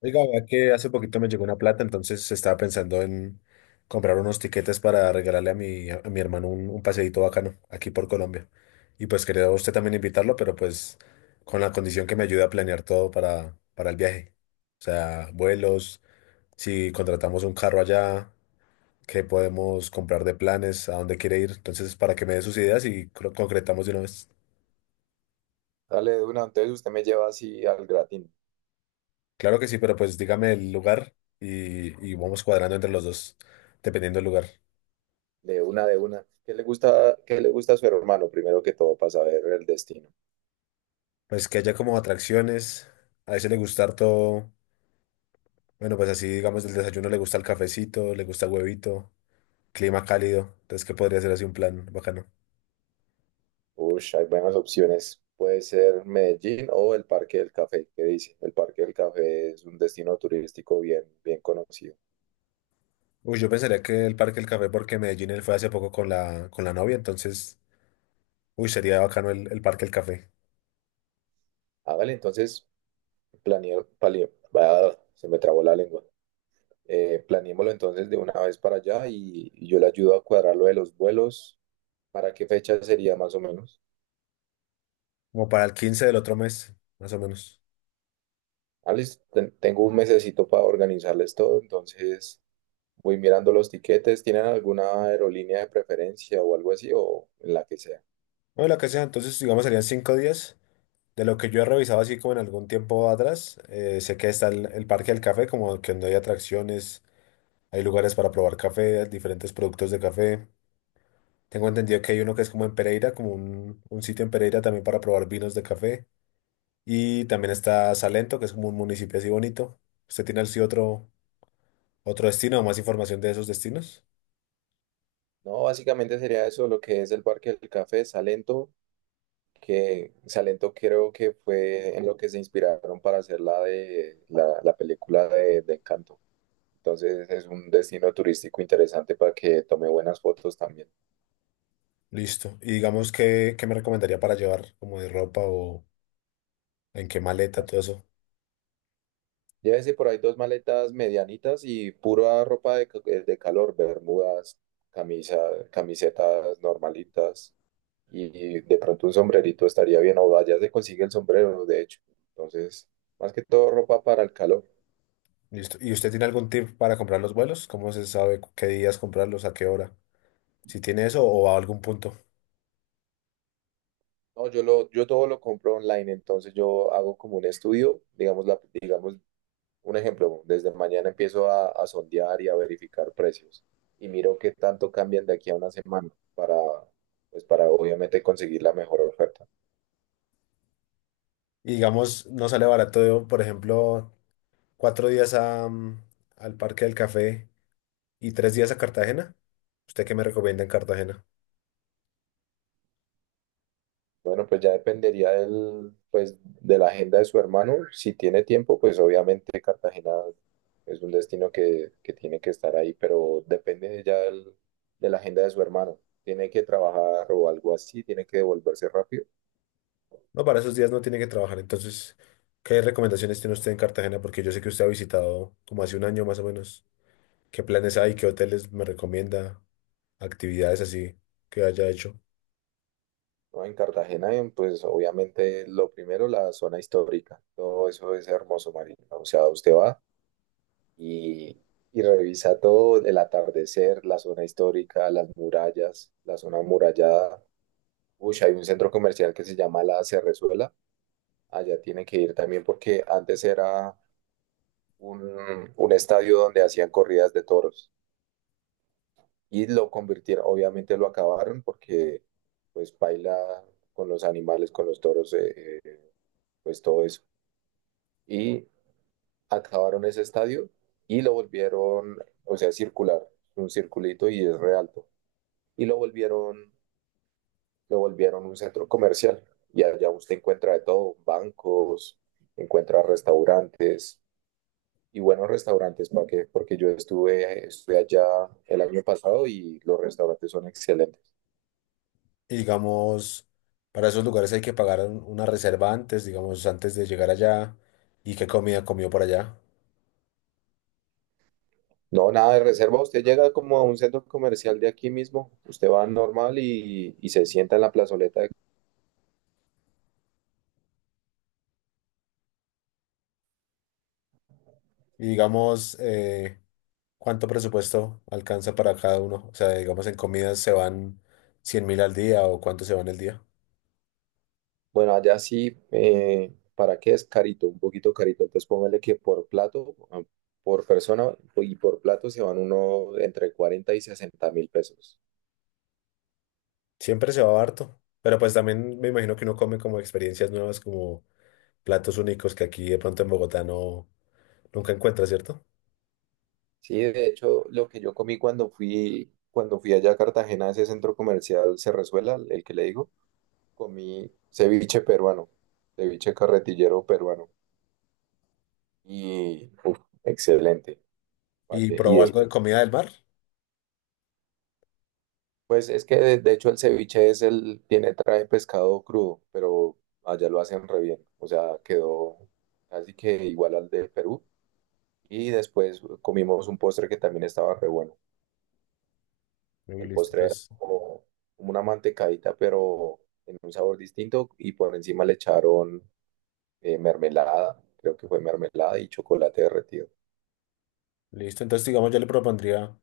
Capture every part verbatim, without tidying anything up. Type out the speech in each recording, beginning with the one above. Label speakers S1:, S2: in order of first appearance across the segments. S1: Oiga, vea que hace poquito me llegó una plata, entonces estaba pensando en comprar unos tiquetes para regalarle a mi, a mi hermano un, un paseíto bacano aquí por Colombia. Y pues quería a usted también invitarlo, pero pues con la condición que me ayude a planear todo para, para el viaje. O sea, vuelos, si contratamos un carro allá, qué podemos comprar de planes, ¿a dónde quiere ir? Entonces, para que me dé sus ideas y cro- concretamos de una vez.
S2: Dale de una, entonces usted me lleva así al gratín,
S1: Claro que sí, pero pues dígame el lugar y, y vamos cuadrando entre los dos, dependiendo del lugar.
S2: de una de una. ¿Qué le gusta, qué le gusta a su hermano primero que todo para saber el destino?
S1: Pues que haya como atracciones. A ese le gusta harto, bueno, pues así digamos del desayuno le gusta el cafecito, le gusta el huevito, clima cálido. Entonces, ¿que podría ser así un plan bacano?
S2: Ush, hay buenas opciones. Puede ser Medellín o el Parque del Café. ¿Qué dice? El Parque del Café es un destino turístico bien, bien conocido.
S1: Uy, yo pensaría que el Parque del Café, porque Medellín él fue hace poco con la, con la novia, entonces, uy, sería bacano el, el Parque del Café.
S2: Hágale entonces, planeo, palio- bah, se me trabó la lengua. Eh, planeémoslo entonces de una vez para allá y, y yo le ayudo a cuadrar lo de los vuelos. ¿Para qué fecha sería más o menos?
S1: Como para el quince del otro mes, más o menos.
S2: Ah, listo, ten- tengo un mesecito para organizarles todo, entonces voy mirando los tiquetes. ¿Tienen alguna aerolínea de preferencia o algo así o en la que sea?
S1: O la que sea, entonces, digamos, serían cinco días. De lo que yo he revisado así como en algún tiempo atrás, eh, sé que está el, el Parque del Café, como que donde hay atracciones. Hay lugares para probar café, diferentes productos de café. Tengo entendido que hay uno que es como en Pereira, como un, un sitio en Pereira también para probar vinos de café. Y también está Salento, que es como un municipio así bonito. ¿Usted tiene así otro, otro destino o más información de esos destinos?
S2: No, básicamente sería eso, lo que es el Parque del Café, Salento, que Salento creo que fue en lo que se inspiraron para hacer la de la, la película de, de Encanto. Entonces es un destino turístico interesante para que tome buenas fotos también.
S1: Listo. Y digamos, ¿qué, qué me recomendaría para llevar como de ropa o en qué maleta,
S2: ¿No?
S1: todo eso?
S2: Llévese por ahí dos maletas medianitas y pura ropa de, ca- de calor, bermudas, camisa, camisetas normalitas y de pronto un sombrerito estaría bien, o allá se consigue el sombrero, de hecho. Entonces, más que todo ropa para el calor.
S1: Listo. ¿Y usted tiene algún tip para comprar los vuelos? ¿Cómo se sabe qué días comprarlos, a qué hora? Si tiene eso o a algún punto.
S2: No, yo lo, yo todo lo compro online, entonces yo hago como un estudio, digamos, la, digamos, un ejemplo, desde mañana empiezo a, a sondear y a verificar precios y miro qué tanto cambian de aquí a una semana para, pues para obviamente conseguir la mejor oferta.
S1: Y digamos, no sale barato, por ejemplo. Cuatro días a, mm, al Parque del Café y tres días a Cartagena. ¿Usted qué me recomienda en Cartagena?
S2: Bueno, pues ya dependería del, pues, de la agenda de su hermano. Si tiene tiempo, pues obviamente Cartagena es un destino que, que tiene que estar ahí, pero depende ya del- de la agenda de su hermano. Tiene que trabajar o algo así, tiene que devolverse rápido,
S1: No, para esos días no tiene que trabajar. Entonces, ¿qué recomendaciones tiene usted en Cartagena? Porque yo sé que usted ha visitado como hace un año más o menos. ¿Qué planes hay? ¿Qué hoteles me recomienda? Actividades así que haya hecho.
S2: ¿no? En Cartagena, en, pues obviamente lo primero, la zona histórica. Todo eso es hermoso, Marina. O sea, usted va y, y revisa todo, el atardecer, la zona histórica, las murallas, la zona amurallada. Uy, hay un centro comercial que se llama La Cerrezuela. Allá tiene que ir también porque antes era un, un estadio donde hacían corridas de toros y lo convirtieron, obviamente lo acabaron porque pues baila con los animales, con los toros, eh, eh, pues todo eso. Y acabaron ese estadio y lo volvieron, o sea, circular, un circulito y es re alto. Y lo volvieron lo volvieron un centro comercial y allá usted encuentra de todo, bancos, encuentra restaurantes y buenos restaurantes para que, porque yo estuve, estuve allá el año pasado y los restaurantes son excelentes.
S1: Y digamos, para esos lugares hay que pagar un- una reserva antes, digamos, antes de llegar allá. ¿Y qué comida comió por allá?
S2: No, nada de reserva, usted llega como a un centro comercial de aquí mismo, usted va normal y, y se sienta en la plazoleta de-
S1: Y digamos, eh, ¿cuánto presupuesto alcanza para cada uno? O sea, digamos, en comidas se van cien mil al día o cuánto se van el día.
S2: Bueno, allá sí, eh, ¿para qué es carito? Un poquito carito, entonces póngale que por plato, ah, por persona y por plato se van uno entre cuarenta y sesenta mil pesos.
S1: Siempre se va harto, pero pues también me imagino que uno come como experiencias nuevas, como platos únicos que aquí de pronto en Bogotá no nunca encuentra, ¿cierto?
S2: Sí, de hecho, lo que yo comí cuando fui, cuando fui allá a Cartagena, a ese centro comercial Cerrezuela, el que le digo, comí ceviche peruano, ceviche carretillero peruano. Y, uf, excelente. ¿Para
S1: Y
S2: qué? Y
S1: probó algo
S2: después,
S1: de comida del mar.
S2: pues es que de, de hecho el ceviche es el, tiene, trae pescado crudo, pero allá lo hacen re bien. O sea, quedó casi que igual al de Perú. Y después comimos un postre que también estaba re bueno.
S1: Y
S2: El
S1: listo,
S2: postre era
S1: entonces,
S2: como como una mantecadita, pero en un sabor distinto y por encima le echaron eh, mermelada, creo que fue mermelada y chocolate derretido.
S1: listo. Entonces, digamos, yo le propondría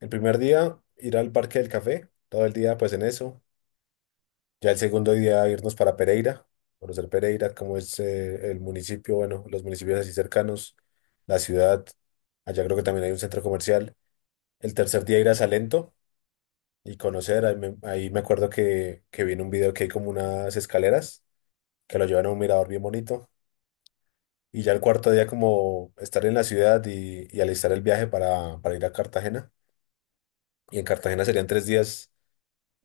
S1: el primer día ir al Parque del Café, todo el día pues en eso. Ya el segundo día irnos para Pereira, conocer Pereira, cómo es eh, el municipio, bueno, los municipios así cercanos, la ciudad, allá creo que también hay un centro comercial. El tercer día ir a Salento y conocer, ahí me, ahí me acuerdo que, que vi en un video que hay como unas escaleras que lo llevan a un mirador bien bonito. Y ya el cuarto día como estar en la ciudad y, y alistar el viaje para, para ir a Cartagena. Y en Cartagena serían tres días,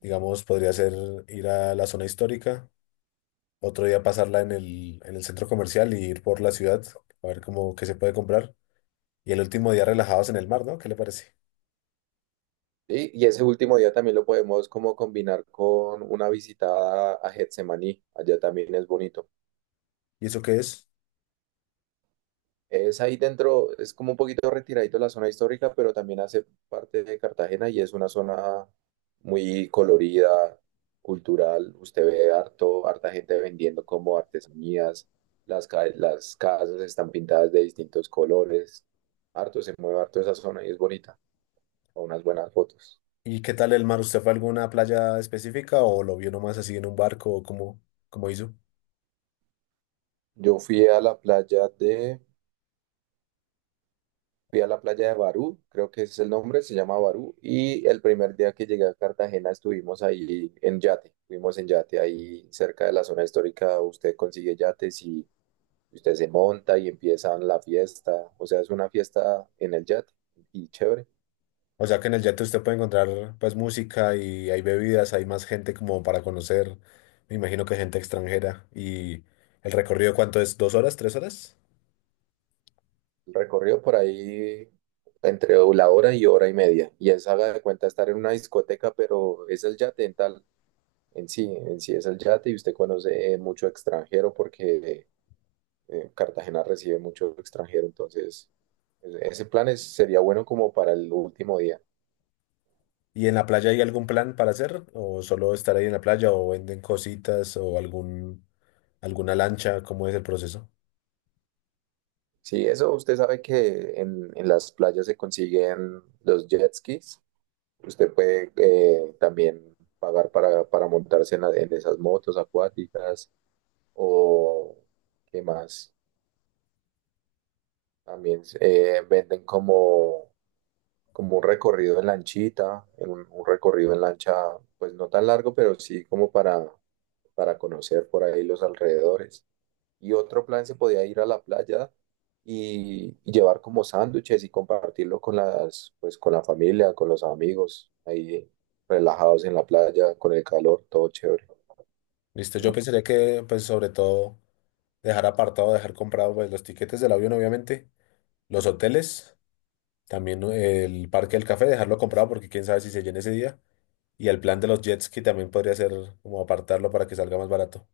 S1: digamos, podría ser ir a la zona histórica otro día pasarla en el, en el centro comercial y ir por la ciudad a ver cómo qué se puede comprar. Y el último día relajados en el mar, ¿no? ¿Qué le parece?
S2: Sí, Y, ese último día también lo podemos como combinar con una visita a Getsemaní, allá también es bonito.
S1: ¿Y eso qué es?
S2: Es ahí dentro, es como un poquito retiradito la zona histórica, pero también hace parte de Cartagena y es una zona muy colorida, cultural. Usted ve harto, harta gente vendiendo como artesanías, las, ca- las casas están pintadas de distintos colores. Harto, se mueve harto esa zona y es bonita, con unas buenas fotos.
S1: ¿Y qué tal el mar? ¿Usted fue a alguna playa específica o lo vio nomás así en un barco o cómo, cómo hizo?
S2: Yo fui a la playa de Fui a la playa de Barú, creo que ese es el nombre, se llama Barú, y el primer día que llegué a Cartagena estuvimos ahí en yate, fuimos en yate ahí cerca de la zona histórica, usted consigue yates y usted se monta y empiezan la fiesta, o sea, es una fiesta en el yate y chévere.
S1: O sea que en el yate usted puede encontrar pues música y hay bebidas, hay más gente como para conocer, me imagino que gente extranjera. ¿Y el recorrido cuánto es? ¿Dos horas? ¿Tres horas?
S2: El recorrido por ahí entre la hora y hora y media, y es haga de cuenta estar en una discoteca, pero es el yate en tal, en sí, en sí es el yate y usted conoce eh, mucho extranjero porque eh, Cartagena recibe mucho extranjero, entonces e- ese plan es- sería bueno como para el último día.
S1: ¿Y en la playa hay algún plan para hacer? ¿O solo estar ahí en la playa o venden cositas o algún alguna lancha, cómo es el proceso?
S2: Sí, eso usted sabe que en, en las playas se consiguen los jet skis. Usted puede eh, también pagar para, para montarse en, la- en esas motos acuáticas o qué más. También eh, venden como, como un recorrido en lanchita, en un, un recorrido en lancha, pues no tan largo, pero sí como para, para conocer por ahí los alrededores. Y otro plan se podía ir a la playa y, y llevar como sándwiches y compartirlo con las, pues con la familia, con los amigos, ahí relajados en la playa, con el calor, todo chévere.
S1: Listo, yo pensaría que, pues, sobre todo, dejar apartado, dejar comprado, pues, los tiquetes del avión, obviamente, los hoteles, también ¿no? El parque del café, dejarlo comprado porque quién sabe si se llena ese día. Y el plan de los jet ski también podría ser como apartarlo para que salga más barato.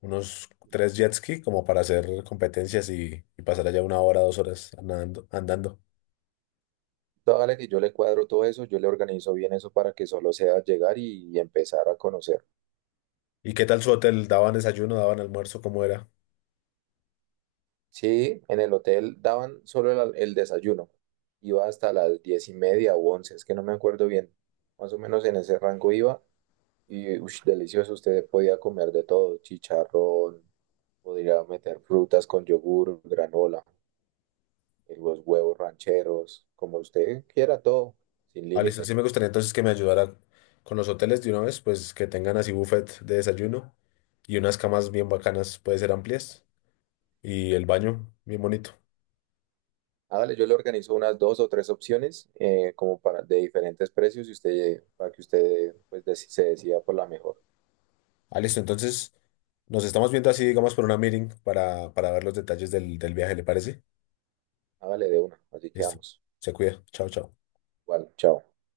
S1: Unos tres jet ski como para hacer competencias y, y pasar allá una hora, dos horas nadando- andando.
S2: Dale que yo le cuadro todo eso, yo le organizo bien eso para que solo sea llegar y, y empezar a conocer.
S1: ¿Y qué tal su hotel? ¿Daban desayuno, daban almuerzo? ¿Cómo era?
S2: Sí, en el hotel daban solo el, al- el desayuno, iba hasta las diez y media o once, es que no me acuerdo bien, más o menos en ese rango iba. Y ush, delicioso, usted podía comer de todo, chicharrón, podría meter frutas con yogur, granola, eh, los huevos rancheros, como usted quiera, todo, sin
S1: Ah, listo. Sí
S2: límite.
S1: me gustaría entonces que me ayudara con los hoteles de una vez, pues que tengan así buffet de desayuno y unas camas bien bacanas, puede ser amplias, y el baño bien bonito.
S2: Hágale, yo le organizo unas dos o tres opciones eh, como para de diferentes precios y usted para que usted pues deci- se decida por la mejor.
S1: Ah, listo. Entonces nos estamos viendo así, digamos, por una meeting para, para ver los detalles del, del viaje, ¿le parece?
S2: Hágale de una, así
S1: Listo.
S2: quedamos.
S1: Se cuida. Chao, chao.
S2: Igual, chao.